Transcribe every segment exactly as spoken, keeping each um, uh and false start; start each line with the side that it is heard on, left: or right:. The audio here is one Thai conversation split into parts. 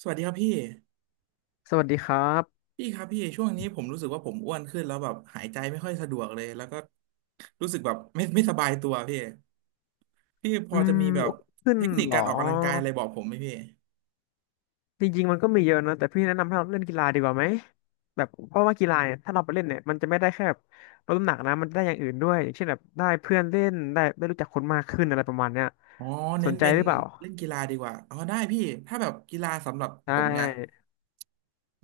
right: สวัสดีครับพี่
left: สวัสดีครับ
right: พี่ครับพี่ช่วงนี้ผมรู้สึกว่าผมอ้วนขึ้นแล้วแบบหายใจไม่ค่อยสะดวกเลยแล้วก็รู้สึกแบบไม่ไม่สบายตัวพี่พี่พ
left: อื
right: อจะ
left: ม
right: มีแบบ
left: อ้วนขึ้น
right: เทคนิค
left: เหร
right: กา
left: อ
right: รออกกำลังกายอะไรบอกผมไหมพี่
left: จริงๆมันก็มีเยอะนะแต่พี่แนะนำให้เราเล่นกีฬาดีกว่าไหมแบบเพราะว่ากีฬาเนี่ยถ้าเราไปเล่นเนี่ยมันจะไม่ได้แค่แบบลดน้ำหนักนะมันได้อย่างอื่นด้วยอย่างเช่นแบบได้เพื่อนเล่นได้ได้รู้จักคนมากขึ้นอะไรประมาณเนี้ย
right: อ๋อ
left: ส
right: เน้น
left: นใจ
right: เป็น
left: หรือเปล่า
right: เล่นกีฬาดีกว่าอ๋อได้พี่ถ้าแบบกีฬาสำหรับ
left: ใช่
right: ผมเนี่ย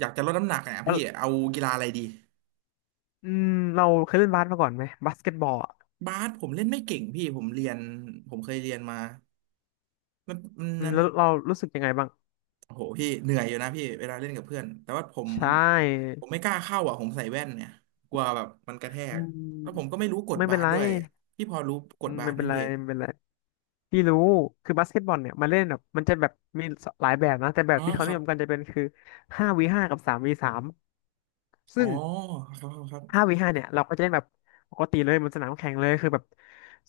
right: อยากจะลดน้ำหนักเนี่ย
left: แล้ว
right: พี่เอากีฬาอะไรดี
left: อืมเราเคยเล่นบาสมาก่อนไหมบาสเกตบอลอะ
right: บาสผมเล่นไม่เก่งพี่ผมเรียนผมเคยเรียนมามัน
left: อืม
right: มัน
left: แล้วเรารู้สึกยังไงบ้าง
right: โอ้โหพี่เหนื่อยอยู่นะพี่เวลาเล่นกับเพื่อนแต่ว่าผม
left: ใช่
right: ผมไม่กล้าเข้าอ่ะผมใส่แว่นเนี่ยกลัวแบบมันกระแท
left: อื
right: ก
left: ม
right: แล้วผมก็ไม่รู้กด
left: ไม่
right: บา
left: เป็น
right: ส
left: ไร
right: ด้วยพี่พอรู้ก
left: อื
right: ด
left: ม
right: บา
left: ไม่
right: สไหม
left: เป็นไร
right: พี่
left: ไม่เป็นไร พี่รู้คือบาสเกตบอลเนี่ยมันเล่นแบบมันจะแบบมีหลายแบบนะแต่แบบ
right: อ๋อ
left: ที่เขา
right: ค
left: นิ
right: รั
left: ย
right: บ
left: มกันจะเป็นคือห้าวีห้ากับสามวีสาม
right: อ๋อ
left: ซึ่ง
right: ครับครับครับ
left: ห้าวีห้าเนี่ยเราก็จะเล่นแบบปกติเลยบนสนามแข่งเลยคือแบบ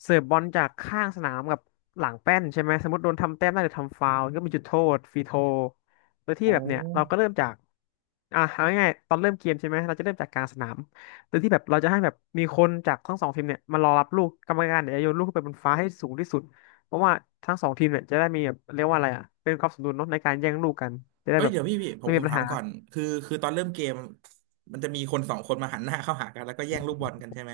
left: เสิร์ฟบอลจากข้างสนามกับหลังแป้นใช่ไหมสมมติโดนทำแต้มได้หรือทำฟาวล์ก็มีจุดโทษฟรีโทโดย
right: โ
left: ที่แบบเนี่ยเราก็
right: อ
left: เริ่มจากอ่ะเอาง่ายๆตอนเริ่มเกมใช่ไหมเราจะเริ่มจากกลางสนามโดยที่แบบเราจะให้แบบมีคนจากทั้งสองทีมเนี่ยมารอรับลูกกรรมการเดี่ยวจะโยนลูกขึ้นไปบนฟ้าให้สูงที่สุดเพราะว่าทั้งสองทีมเนี่ยจะได้มีแบบเรียกว่าอะไรอ่ะเป็นความสมดุลเนาะในการแย่งลูกกันจะได้
right: เอ้ย
left: แบบ
right: เดี๋ยวพี่พี่ผ
left: ไม่
right: มผ
left: มี
right: ม
left: ปัญ
right: ถาม
left: หา
right: ก่อนคือคือตอนเริ่มเกมมันจะมีคนสองคนมาหันหน้าเข้าหากันแล้วก็แย่งลูกบอลกันใช่ไหม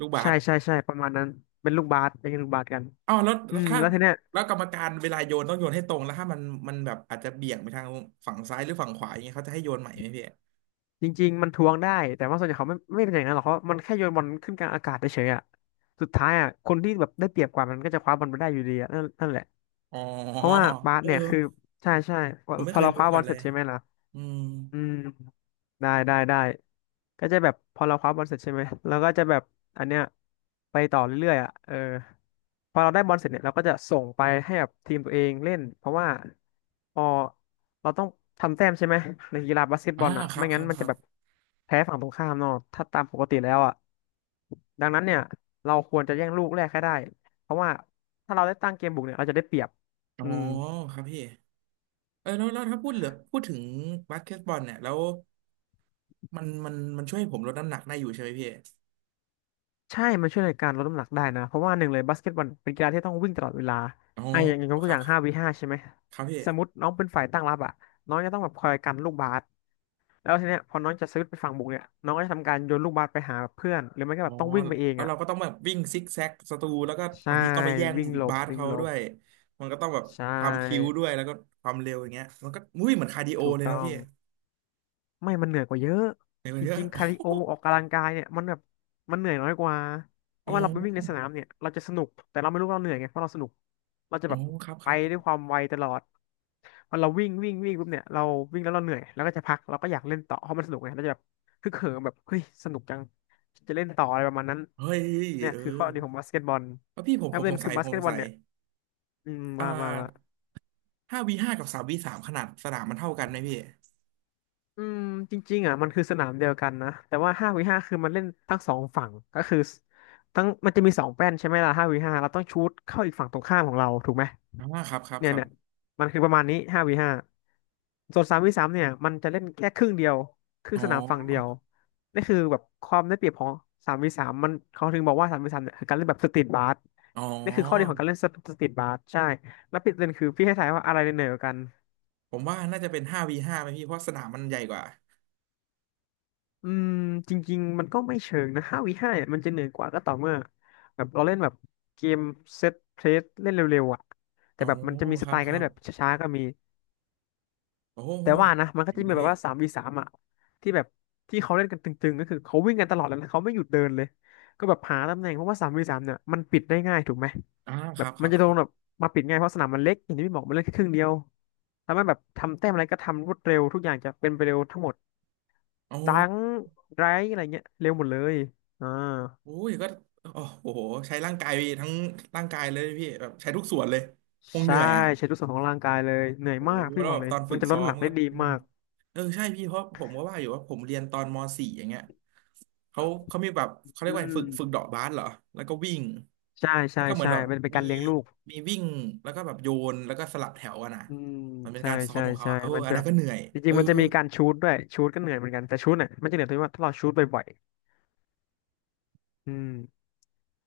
right: ลูกบา
left: ใช่
right: ส
left: ใช่ใช่ประมาณนั้นเป็นลูกบาสเป็นลูกบาสกกัน
right: อ๋อาวแล้ว
left: อื
right: แล้ว
left: ม
right: ถ้า
left: แล้วทีเนี้ย
right: แล้วกรรมการเวลาโยนต้องโยนให้ตรงแล้วถ้ามันมันแบบอาจจะเบี่ยงไปทางฝั่งซ้ายหรือฝั่งขวาอย่างเงี้ยเขาจะให้โยนใหม่ไหมพี่
left: จริงๆมันทวงได้แต่ว่าส่วนใหญ่เขาไม่ไม่เป็นอย่างนั้นหรอกเพราะมันแค่โยนบอลขึ้นกลางอากาศเฉยๆอ่ะสุดท้ายอ่ะคนที่แบบได้เปรียบกว่ามันก็จะคว้าบอลไปได้อยู่ดีอะนั่นนั่นแหละ
right: อ๋อ
left: เพราะว่าบาส
right: เออ
left: เนี่ยคือใช่ใช่พอ
right: ผมไม่
left: พอ
right: เคย
left: เราค
right: รู้
left: ว้า
right: มา
left: บ
right: ก่อ
left: อล
right: นเล
left: เสร็
right: ย
left: จใช่ไหมล่ะ
right: อืม
left: อืม ได้ได้ได้ก็จะแบบพอเราคว้าบอลเสร็จใช่ไหมเราก็จะแบบอันเนี้ยไปต่อเรื่อยๆอ่ะเออพอเราได้บอลเสร็จเนี่ยเราก็จะส่งไปให้กับทีมตัวเองเล่นเพราะว่าพอเราต้องทำแต้มใช่ไหมในกีฬาบาสเกตบ
right: อ่า
left: อลอ่ะ
right: ครั
left: ไม่
right: บค
left: งั้
right: รั
left: น
right: บ
left: มัน
right: ค
left: จะ
right: รับ
left: แบบแพ้ฝั่งตรงข้ามเนาะถ้าตามปกติแล้วอ่ะดังนั้นเนี่ยเราควรจะแย่งลูกแรกให้ได้เพราะว่าถ้าเราได้ตั้งเกมบุกเนี่ยเราจะได้เปรียบ
right: อ๋อ
left: อืม
right: ครับพี่เออแล้วแล้วถ้าพูดเหลือพูดถึงบาสเกตบอลเนี่ยแล้วมันมันมันช่วยให้ผมลดน้ำหนักได้อยู่ใช่ไหมพี่
left: ใช่ มันช่วยในการลดน้ำหนักได้นะ เพราะว่าหนึ่งเลยบาสเกตบอลเป็นกีฬาที่ต้องวิ่งตลอดเวลา
right: อ๋อ
left: ไอ้อย่างอย่างยก
right: ค
left: ตัว
right: รั
left: อ
right: บ
left: ย่าง
right: ครั
left: ห้า
right: บ
left: วีห้าใช่ไหม
right: ครับพี่
left: สมมติน้องเป็นฝ่ายตั้งรับอ่ะน้องจะต้องแบบคอยกันลูกบาสแล้วทีเนี้ยพอน้องจะซื้อไปฝั่งบุกเนี่ยน้องก็จะทำการโยนลูกบาสไปหาเพื่อน หรือไม่ก็
right: อ๋
left: แบ
right: อ
left: บต้องวิ่งไปเอง
right: แล้ว
left: อ่ะ
right: เราก็ต้องแบบวิ่งซิกแซกสตูแล้วก็
left: ใช่
right: บางทีต้องไปแย่ง
left: วิ่งหลบ
right: บาส
left: วิ่ง
right: เขา
left: หล
right: ด้
left: บ
right: วยมันก็ต้องแบบ
left: ใช
right: ความพริ้ว
left: ่
right: ด้วยแล้วก็ความเร็วอย่างเงี้ยมันก็อุ้ยเหมือนคาร์ดิโอ
left: ถูก
right: เลยเนาะ
left: ต้อง
right: พี่
left: ไม่มันเหนื่อยกว่าเยอะ
right: เหมือ
left: จ
right: นเย อ
left: ริงๆคาร์ดิโอ
right: ะ
left: ออกกำลังกายเนี่ยมันแบบมันเหนื่อยน้อยกว่าเพ
right: โอ้
left: ราะว่าเราไปวิ่งในส
right: โห
left: นามเนี่ยเราจะสนุกแต่เราไม่รู้ว่าเราเหนื่อยไงเพราะเราสนุกเราจะ
right: โอ้
left: แบบ
right: ครับค
left: ไป
right: รับครั
left: ด้วยค
right: บ
left: วามไวตลอดพอเราวิ่งวิ่งวิ่งปุ๊บเนี่ยเราวิ่งแล้วเราเหนื่อยแล้วก็จะพักเราก็อยากเล่นต่อเพราะมันสนุกไงเราจะแบบฮึกเหิมแบบเฮ้ยสนุกจังจะเล่นต่ออะไรประมาณนั้น
right: เฮ้ย
left: เนี่ย
right: เออ
left: คือข้อดีของบาสเกตบอล
right: เออพี่ผม
left: แล้ว
right: ผ
left: ป
right: ม
left: ระ
right: ส
left: เด็น
right: ง
left: คื
right: สั
left: อ
right: ย
left: บา
right: ผ
left: ส
right: ม
left: เก
right: ส
left: ต
right: ง
left: บอล
right: สัย
left: เนี่ยอืม
right: อ่า
left: มามามา
right: ห้าวีห้ากับสามวีสามขนาดสนามมันเท่ากันไหมพี่
left: อืมจริงๆอ่ะมันคือสนามเดียวกันนะแต่ว่าห้าวีห้าคือมันเล่นทั้งสองฝั่งก็คือทั้งมันจะมีสองแป้นใช่ไหมล่ะห้าวีห้าเราต้องชูตเข้าอีกฝั่งตรงข้ามของเราถูกไหม
right: อ่าครับครับ
left: เนี่
right: ค
left: ย
right: รับ
left: เนี่ยมันคือประมาณนี้ห้าวีห้าส่วนสามวีสามเนี่ยมันจะเล่นแค่ครึ่งเดียวครึ่ง
right: อ๋
left: สนามฝั่งเดียว
right: อ
left: นี่คือแบบความได้เปรียบของสามวีสามมันเขาถึงบอกว่าสามวีสามเนี่ยคือการเล่นแบบสตรีทบาส
right: อ๋อ
left: นี่คือข้อดีของการเล่นสตรีทบาสใช่แล้วปิดเล่นคือพี่ให้ทายว่าอะไรเหนือกว่ากัน
right: ผมว่าน่าจะเป็นห้าวีห้าไหมพี่เพราะสนามมันใหญ่กว่า
left: อืมจริงๆมันก็ไม่เชิงนะห้าวีห้ามันจะเหนื่อยกว่าก็ต่อเมื่อแบบเราเล่นแบบเกมเซตเพลสเล่นเร็วๆอ่ะแต่
right: อ๋อ
left: แบบมันจะมีส
right: ครั
left: ไต
right: บ
left: ล์
right: ค
left: การ
right: รั
left: เล่
right: บ
left: นแบบช้าๆก็มี
right: โอ้โห
left: แต่ว่านะมันก็
right: ถึ
left: จะ
right: งเล
left: มี
right: ย
left: แบ
right: พี่
left: บว่าสามวีสามอ่ะที่แบบที่เขาเล่นกันตึงๆก็คือเขาวิ่งกันตลอดแล้วนะเขาไม่หยุดเดินเลยก็แบบหาตำแหน่งเพราะว่าสามวีสามเนี่ยมันปิดได้ง่ายถูกไหม
right: อ่าค
left: แบ
right: รั
left: บ
right: บค
left: มั
right: รั
left: น
right: บ
left: จะโด
right: ครั
left: นแบบ
right: บ
left: มาปิดง่ายเพราะสนามมันเล็กอย่างที่พี่บอกมันเล่นแค่ครึ่งเดียวทำให้แบบทำแต้มอะไรก็ทำรวดเร็วทุกอย่างจะเป็นไปเร็วทั้งหมด ดัง
right: โอ้
left: ไรอะไรเงี้ยเร็วหมดเลยอ่า
right: โอ้ยก็โอ้โหใช้ร่างกายทั้งร่างกายเลยพี่แบบใช้ทุกส่วนเลย คงเห
left: ใช่
right: นื่อยอ่ะ
left: ใช้ทุกส่วนของร่างกายเลยเหนื่อย
right: โอ้
left: มากพี่
right: แล้ว
left: บอ
right: แบ
left: ก
right: บ
left: เล
right: ต
left: ย
right: อนฝึ
left: มัน
right: ก
left: จะลด
right: ซ้อ
left: น้ำห
right: ม
left: นัก
right: ก็
left: ได้ดี
right: อืม
left: มาก
right: เออใช่พี่เพราะผมก็ว่าอยู่ว่าผมเรียนตอนมสี่อย่างเงี้ยเขาเขามีแบบเขาเรีย
left: อื
right: กว่าฝึกฝึก
left: ม
right: เดาะบาสเหรอแล้วก็วิ่ง
left: ใช่
right: แล้
left: ใช่
right: วก็เหมือน
left: ใช่
right: แบบ
left: มันเป็น
right: มี
left: การเลี้ยงลูก
right: มีวิ่งแล้วก็แบบโยนแล้วก็สลับแถวอะนะ
left: อืม
right: มันเป็น
left: ใช่
right: การซ้อม
left: ใช่
right: ของเขา
left: ใช่
right: อะเออ
left: มัน
right: อัน
left: จะแบ
right: นั้น
left: บ
right: ก็เหนื่อย
left: จ
right: เอ
left: ริ
right: อ
left: งๆมันจะมีการชูตด้วยชูตก็เหนื่อยเหมือนกันแต่ชูตเนี่ยมันจะเหนื่อยตรงที่ว่าถ้าเราชูตบ่อยๆอืม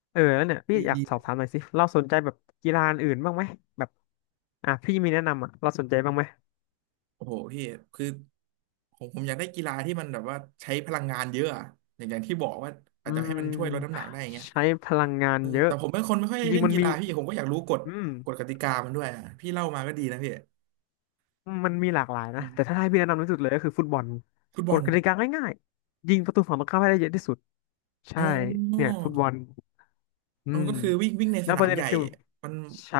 left: เออแล้วเนี่ยพี่
right: ดี
left: อยากสอบ
right: ดี
left: ถามหน่อยสิเราสนใจแบบกีฬาอื่นบ้างไหมแบบอ่ะพี่มีแนะนำอ่ะเราสนใจบ้างไหม
right: โอ้โหพี่คือผมผมอยากได้กีฬาที่มันแบบว่าใช้พลังงานเยอะอะอย่างอย่างที่บอกว่าอา
left: อื
right: จจะให้มันช่วยลดน้ำหนั
left: ม
right: กได้อย่างเงี้ย
left: ใช้พลังงาน
right: เออ
left: เยอะ
right: แต่ผมเป็นคนไม่ค่อย
left: จริ
right: เล่
left: ง
right: น
left: ๆมัน
right: กี
left: มี
right: ฬาพี่ผมก็อยากรู้กฎ
left: อืม
right: กฎกติกามันด้วยอ่ะพี่เล่ามาก็ดีนะพี่
left: มันมีหลากหลาย
right: อื
left: นะ
right: ม
left: แต่ถ้าให้พี่แนะนำที่สุดเลยก็คือฟุตบอล
right: ฟุตบ
left: ก
right: อ
left: ฎ
right: ล
left: กติกาง่ายๆยิงประตูฝั่งตรงข้ามให้ได้เยอะที่สุดใช่
right: อ๋อ
left: เนี่ยฟุตบอลอื
right: อ๋อ
left: ม
right: ก็คือวิ่งวิ่งใน
left: แล้
right: ส
left: วป
right: นา
left: ระ
right: ม
left: เด็น
right: ใหญ่
left: คือ
right: มัน
left: ใช่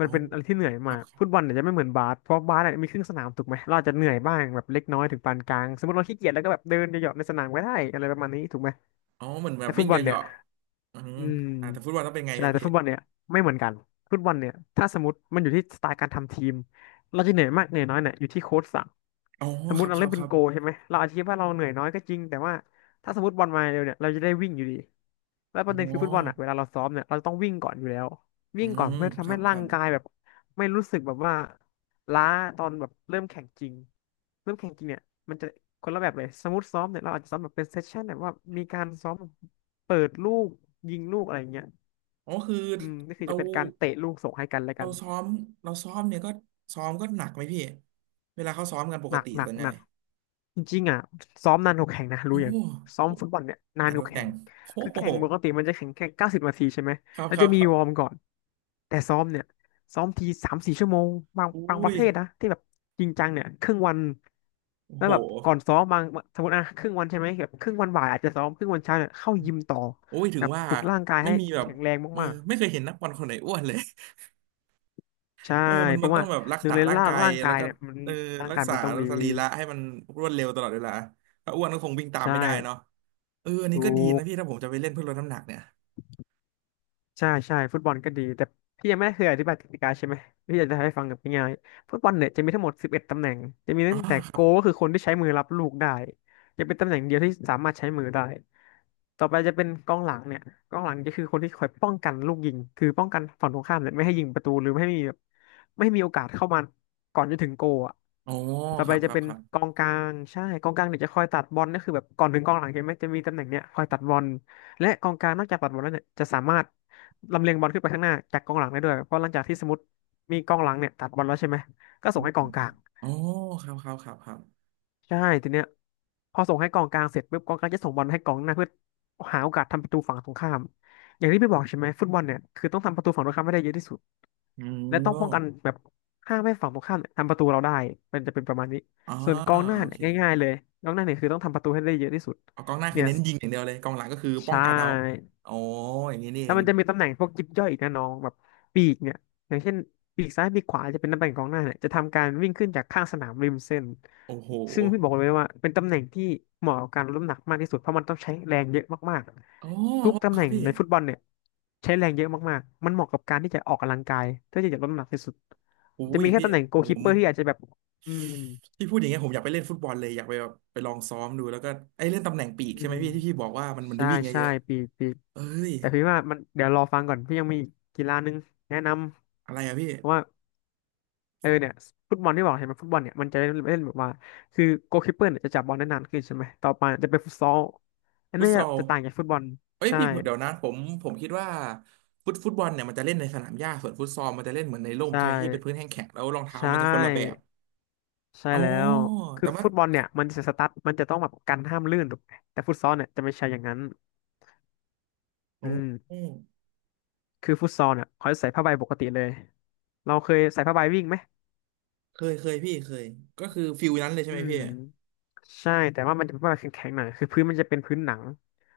left: มั
right: อ๋
left: น
right: อ
left: เป็นอะไรที่เหนื่อย
right: ค
left: มา
right: รับ
left: ก
right: ครั
left: ฟุตบ
right: บ
left: อลเนี่ยจะไม่เหมือนบาสเพราะบาสเนี่ยมีครึ่งสนามถูกไหมเราอาจจะเหนื่อยบ้างแบบเล็กน้อยถึงปานกลางสมมติเราขี้เกียจแล้วก็แบบเดินเหยาะๆในสนามก็ได้อะไรประมาณนี้ถูกไหม
right: อ๋อเหมือนแบ
left: แต่
right: บ
left: ฟุ
right: วิ่
left: ต
right: ง
left: บอล
right: เห
left: เนี่ย
right: ยาะๆอืม
left: อืม
right: อ่าแต่ฟุตบอลต้องเป็นไงค
left: ใช่
right: รับ
left: แต่
right: พี่
left: ฟุตบอลเนี่ยไม่เหมือนกันฟุตบอลเนี่ยถ้าสมมติมันอยู่ที่สไตล์การทำทีมเราจะเหนื่อยมากเหนื่อยน้อยเนี่ยอยู่ที่โค้ชสั่ง
right: อ๋อ
left: สมม
right: ครั
left: ติ
right: บ
left: เรา
right: ครั
left: เล่
right: บ
left: น
right: ค
left: เป็น
right: รับ
left: โกลใช่ไหมเราอาจจะคิดว่าเราเหนื่อยน้อยก็จริงแต่ว่าถ้าสมมติบอลมาเร็วเนี่ยเราจะได้วิ่งอยู่ดีแล้วป
right: อ๋อ
left: ระเด็นคือฟุตบอลอ่ะเวลาเราซ้อมเนี่ยเราต้องวิ่งก่อนอยู่แล้ว
right: อื
left: วิ่งก่อน
right: ม
left: เพื่อ
right: ค
left: ทำ
right: รั
left: ให้
right: บค
left: ร่า
right: รั
left: ง
right: บ
left: กายแบบไม่รู้สึกแบบว่าล้าตอนแบบเริ่มแข่งจริงเริ่มแข่งจริงเนี่ยมันจะคนละแบบเลยสมมติซ้อมเนี่ยเราอาจจะซ้อมแบบเป็นเซสชั่นแบบว่ามีการซ้อมเปิดลูกยิงลูกอะไรอย่างเงี้ย
right: อ๋อคือ
left: อืมนี่คือ
right: เรา
left: จะเป็นการเตะลูกส่งให้กันและ
right: เรา
left: กัน
right: ซ้อมเราซ้อมเนี่ยก็ซ้อมก็หนักไหมพี่เวลาเขาซ้อมกันป
left: ห
right: ก
left: นัก
right: ติ
left: หนั
right: ส่
left: ก
right: วนให
left: ห
right: ญ่
left: นัก จริงๆอ่ะซ้อมนานกว่าแข่งนะ
right: โอ้
left: รู้อย่า
right: โห
left: งซ้อมฟุตบอลเนี่ยนา
right: นั
left: น
right: ด
left: ก
right: ก็
left: ว่า
right: แข่
left: แข่ง
right: งโอ้
left: คือแข่
right: โห
left: งปกติมันจะแข่งแค่เก้าสิบนาทีใช่ไหม
right: ครับ
left: แล้ว
right: ครั
left: จะ
right: บค
left: มี
right: รั
left: วอร์ม
right: บ
left: ก่อนแต่ซ้อมเนี่ยซ้อมทีสามสี่ชั่วโมงบาง
right: อุ้
left: บางประ
right: ย
left: เทศนะที่แบบจริงจังเนี่ยครึ่งวัน
right: โอ้
left: แล้ว
right: โห
left: แบบก่อนซ้อมบางสมมติอ่ะครึ่งวันใช่ไหมแบบครึ่งวันบ่ายอาจจะซ้อมครึ่งวันเช้าเนี่ยเข้ายิมต่อ
right: โอ้ยถึ
left: แบ
right: ง
left: บ
right: ว่า
left: ฝึกร่างกาย
right: ไม่
left: ให้
right: มีแบบ
left: แข็งแรง
right: เออ
left: มาก
right: ไม่เคยเห็นนักบอลคนไหนอ้วนเลย
left: ๆใช่
right: เออมัน
left: เพ
right: มัน
left: ราะ
right: ต้อ
left: ว่า
right: งแบบรัก
left: หนึ่ง
right: ษา
left: เลย
right: ร่าง
left: ร่าง
right: กาย
left: ร่าง
right: แล้
left: กา
right: ว
left: ย
right: ก็
left: เนี่ยมัน
right: เออ
left: ร่าง
right: รัก
left: กาย
right: ษา
left: มันต้องดี
right: สรีระให้มันรวดเร็วตลอดเวลาถ้าอ้วนก็คงวิ่งตาม
left: ใช่
right: ไม่ได้เนาะเอออันนี้
left: ถู
right: ก็ดีนะพี่ถ้าผมจะไปเล่นเพื่อลดน้ำหนักเนี่ย
left: ใช่ใช่ฟุตบอลก็ดีแต่พี่ยังไม่เคยอธิบายกติกาใช่ไหมพี่อยากจะให้ฟังแบบง่ายๆฟุตบอลเนี่ยจะมีทั้งหมดสิบเอ็ดตำแหน่งจะมี
right: อ๋อ
left: ตั้งแต่
right: ค
left: โก
right: รั
left: ลก็
right: บ
left: คือคนที่ใช้มือรับลูกได้จะเป็นตำแหน่งเดียวที่สามารถใช้มือได้ต่อไปจะเป็นกองหลังเนี่ยกองหลังก็คือคนที่คอยป้องกันลูกยิงคือป้องกันฝั่งตรงข้ามเนี่ยไม่ให้ยิงประตูหรือไม่ให้มีแบบไม่ให้มีโอกาสเข้ามาก่อนจะถึงโกลอ่ะ
right: โอ้
left: ต่อ
right: ค
left: ไป
right: รับค
left: จะ
right: รับ
left: เป็น
right: ครับ
left: กองกลางใช่กองกลางเนี่ยจะคอยตัดบอลก็คือแบบก่อนถึงกองหลังเห็นไหมจะมีตำแหน่งเนี่ยคอยตัดบอลและกองกลางนอกจากปัดบอลแล้วเนี่ยจะสามารถ ลำเลียงบอลขึ้นไปข้างหน้าจากกองหลังได้ด้วยเพราะหลังจากที่สมมติมีกองหลังเนี่ยตัดบอลแล้วใช่ไหมก็ส่งให้กองกลาง
right: โอ้ครับครับครับครับ
left: ใช่ทีเนี้ยพอส่งให้กองกลางเสร็จปุ๊บกองกลางจะส่งบอลให้กองหน้าเพื่อหาโอกาสทำประตูฝั่งตรงข้ามอย่างที่พี่บอกใช่ไหมฟุตบอลเนี่ยคือต้องทำประตูฝั่งตรงข้ามให้ได้เยอะที่สุด
right: อื
left: และ
right: ม
left: ต้องป้องกันแบบห้ามให้ฝั่งตรงข้ามเนี่ยทำประตูเราได้เป็นจะเป็นประมาณนี้
right: อ๋อ
left: ส่วนกองหน้า
right: โอ
left: เนี่ย
right: เค
left: ง่ายๆเลยกองหน้าเนี่ยคือต้องทำประตูให้ได้เยอะที่สุด
right: เอากองหน้าคื
left: เนี่
right: อ
left: ย
right: เน้นยิงอย่างเดียวเลยกองหลังก็คือป้อ
left: ใช่
right: งกันเอาอ๋ออย่างนี้นี่
left: แล้
right: เอ
left: ว
right: ง
left: มันจะมีตำแหน่งพวกยิบย่อยอีกนะน้องแบบปีกเนี่ยอย่างเช่นปีกซ้ายปีกขวาจะเป็นตำแหน่งกองหน้าเนี่ยจะทำการวิ่งขึ้นจากข้างสนามริมเส้น
right: โอ้โห
left: ซึ่งพี่บอกเลยว่าเป็นตำแหน่งที่เหมาะกับการรับน้ำหนักมากที่สุดเพราะมันต้องใช้แรงเยอะมาก
right: อ๋อ
left: ๆทุกตำ
right: ค
left: แห
right: รับ
left: น่ง
right: พี่
left: ในฟุตบอลเนี่ยใช้แรงเยอะมากๆมันเหมาะกับการที่จะออกกำลังกายเพื่อที่จะลดน้ำหนักที่สุด
right: อุ้
left: จะ
right: ย
left: มีแค่
right: พี่
left: ตำแหน่ง
right: ผ
left: โกล
right: มผ
left: คีป
right: ม
left: เปอร์ที่อาจจะแบบอืม
right: พี่พูดอย่างเงี้ยผมอยากไปเล่นฟุตบอลเลยอยากไปแบบไปลองซ้อมดูแล้วก็ไอ้เล่นตำแหน่งปีก
left: อื
right: ใช่ไหม
left: ม
right: พี่ที่พี่บอกว่ามันมันได้
left: ใช่
right: วิ่งเย
left: ใช่
right: อะ
left: ปีกปีก
right: ๆเอ้ย
left: แต่พี่ว่ามันเดี๋ยวรอฟังก่อนพี่ยังมีอีกกีฬานึงแนะน
right: อะไรอะพี่
left: ำว่า เออเนี่ยฟุตบอลที่บอกเห็นไหมฟุตบอลเนี่ยมันจะเล่นเล่นแบบว่าคือโกลคีปเปอร์เนี่ยจะจับบอลได้นานขึ้นใช่ไหมต่อไปจะเป็นฟุตซอลอัน
right: ฟุ
left: นี้
right: ตซ
left: จะ
right: อล
left: จะต่างจากฟุตบอล
right: เอ้ย
left: ใช่
right: พี่เดี๋ยวนะผมผมคิดว่าฟุตฟุตบอลเนี่ยมันจะเล่นในสนามหญ้าส่วนฟุตซอลมันจะเล่นเหมือนในร่ม
left: ใช่
right: ใช่ไหมพี่เป็นพื้นแห้งแข็งแล้วรองเท้า
left: ใช่
right: มันจะคนละแบบ
left: ใช่
right: อ๋อ
left: แล้วคื
right: แต่
left: อ
right: ว่า
left: ฟุตบอลเนี่ยมันจะสตั๊ดมันจะต้องแบบกันห้ามลื่นถูกไหมแต่ฟุตซอลเนี่ยจะไม่ใช่อย่างนั้นอื
right: โอ้
left: มคือฟุตซอลเนี่ยเขาจะใส่ผ้าใบปกติเลยเราเคยใส่ผ้าใบวิ่งไหม
right: เคยเคยพี่เคยก็คือฟิลนั้นเลยใช่
left: อื
right: ไหมพี่
left: มใช่แต่ว่ามันจะเป็นว่าแข็งๆหน่อยคือพื้นมันจะเป็นพื้นหนัง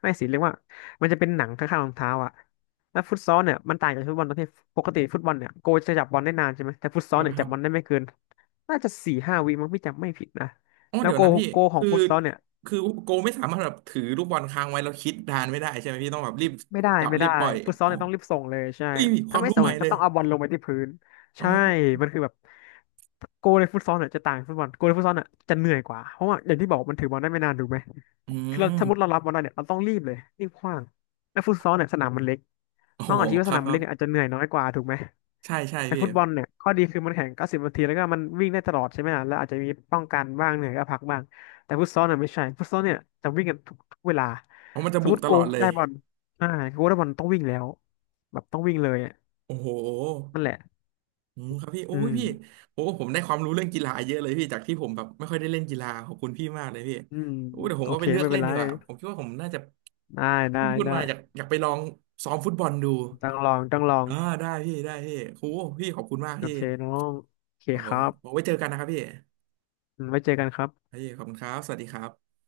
left: ไม่สิเรียกว่ามันจะเป็นหนังข้างๆรองเท้าอ่ะแล้วฟุตซอลเนี่ยมันต่างจากฟุตบอลตรงที่ปกติฟุตบอลเนี่ยโกจะจับบอลได้นานใช่ไหมแต่ฟุตซ
right: ค
left: อล
right: รับ
left: เนี่ย
right: ค
left: จั
right: รั
left: บ
right: บ
left: บอลได้ไม่เกินน่าจะสี่ห้าวิมั้งพี่จำไม่ผิดนะ
right: อ๋อ
left: แล้ว
right: เดี๋ยว
left: โก
right: นะพี่
left: โกของ
right: คือ
left: ฟุตซอลเนี่ย
right: คือโกไม่สามารถแบบถือลูกบอลค้างไว้แล้วคิดนานไม่ได้ใช่ไหมพี่ต้องแบบรีบ
left: ไม่ได้
right: จับ
left: ไม่
right: รี
left: ได้
right: บปล่อย
left: ฟุตซอล
right: อ๋อ
left: เนี่ยต้องรีบส่งเลยใช่
right: อุ้ยค
left: ถ้า
right: วาม
left: ไม่
right: รู้
left: ส่ง
right: ใหม่
left: เนี่ย
right: เล
left: ก็
right: ย
left: ต้องเอาบอลลงไปที่พื้น
right: อ๋
left: ใช่
right: อ
left: มันคือแบบโกในฟุตซอลเนี่ยจะต่างจากฟุตบอลโกในฟุตซอลเนี่ยจะเหนื่อยกว่าเพราะว่าอย่างที่บอกมันถือบอลได้ไม่นานถูกไหม
right: อื
left: คือเราสมมติเรา
right: ม
left: รับบอลได้เนี่ยเราต้องรีบเลยรีบขว้างแต่ฟุตซอลเนี่ยสนามมันเล็ก
right: โอ้โห
left: น้องอาจจะคิด
right: ค
left: ว่าส
right: รับ
left: นาม
right: ค
left: มัน
right: รั
left: เล็
right: บ
left: กเนี่ยอาจจะเหนื่อยน้อยกว่าถูกไหม
right: ใช่ใช่
left: แต่
right: พี่
left: ฟุตบอลเนี่ยข้อดีคือมันแข่งเก้าสิบนาทีแล้วก็มันวิ่งได้ตลอดใช่ไหมล่ะแล้วอาจจะมีป้องกันบ้างเหนื่อยก็พักบ้างแต่ฟุตซอลเนี่ยไม่ใช่ฟุตซอลเนี่ยจะวิ่งกันทุกทุกเวลา
right: อ๋อมันจะ
left: สม
right: บุ
left: ม
right: ก
left: ติ
right: ต
left: โก
right: ลอดเลย
left: ได้บอลอ่าโกได้บอลต้องวิ่งแล้วแบบต้องวิ่งเลยอะ
right: โอ้โห
left: นั่นแหละ
right: อืมครับพี่โอ้
left: อื
right: ย
left: ม
right: พี่โอ้ผมได้ความรู้เรื่องกีฬาเยอะเลยพี่จากที่ผมแบบไม่ค่อยได้เล่นกีฬาขอบคุณพี่มากเลยพี่
left: อืม
right: โอ้เดี๋ยวผม
left: โอ
right: ก็
left: เค
right: ไปเลือก
left: ไม่เป็
right: เล่
left: น
right: น
left: ไร
right: ดีกว่าผมคิดว่าผมน่าจะ
left: ได้ได้
right: ที่พี่พูด
left: ได้
right: มาอยากอยากไปลองซ้อมฟุตบอลดู
left: ต้องลองต้องลอง
right: อ่าได้พี่ได้พี่โอ้พี่ขอบคุณมาก
left: โอ
right: พี่
left: เคน้องโอเค
right: โอ้
left: ครั
right: ย
left: บ
right: บอกไว้เจอกันนะครับพี่
left: อืมไว้เจอกันครับ
right: พี่ ขอบคุณครับ สวัสดีครับ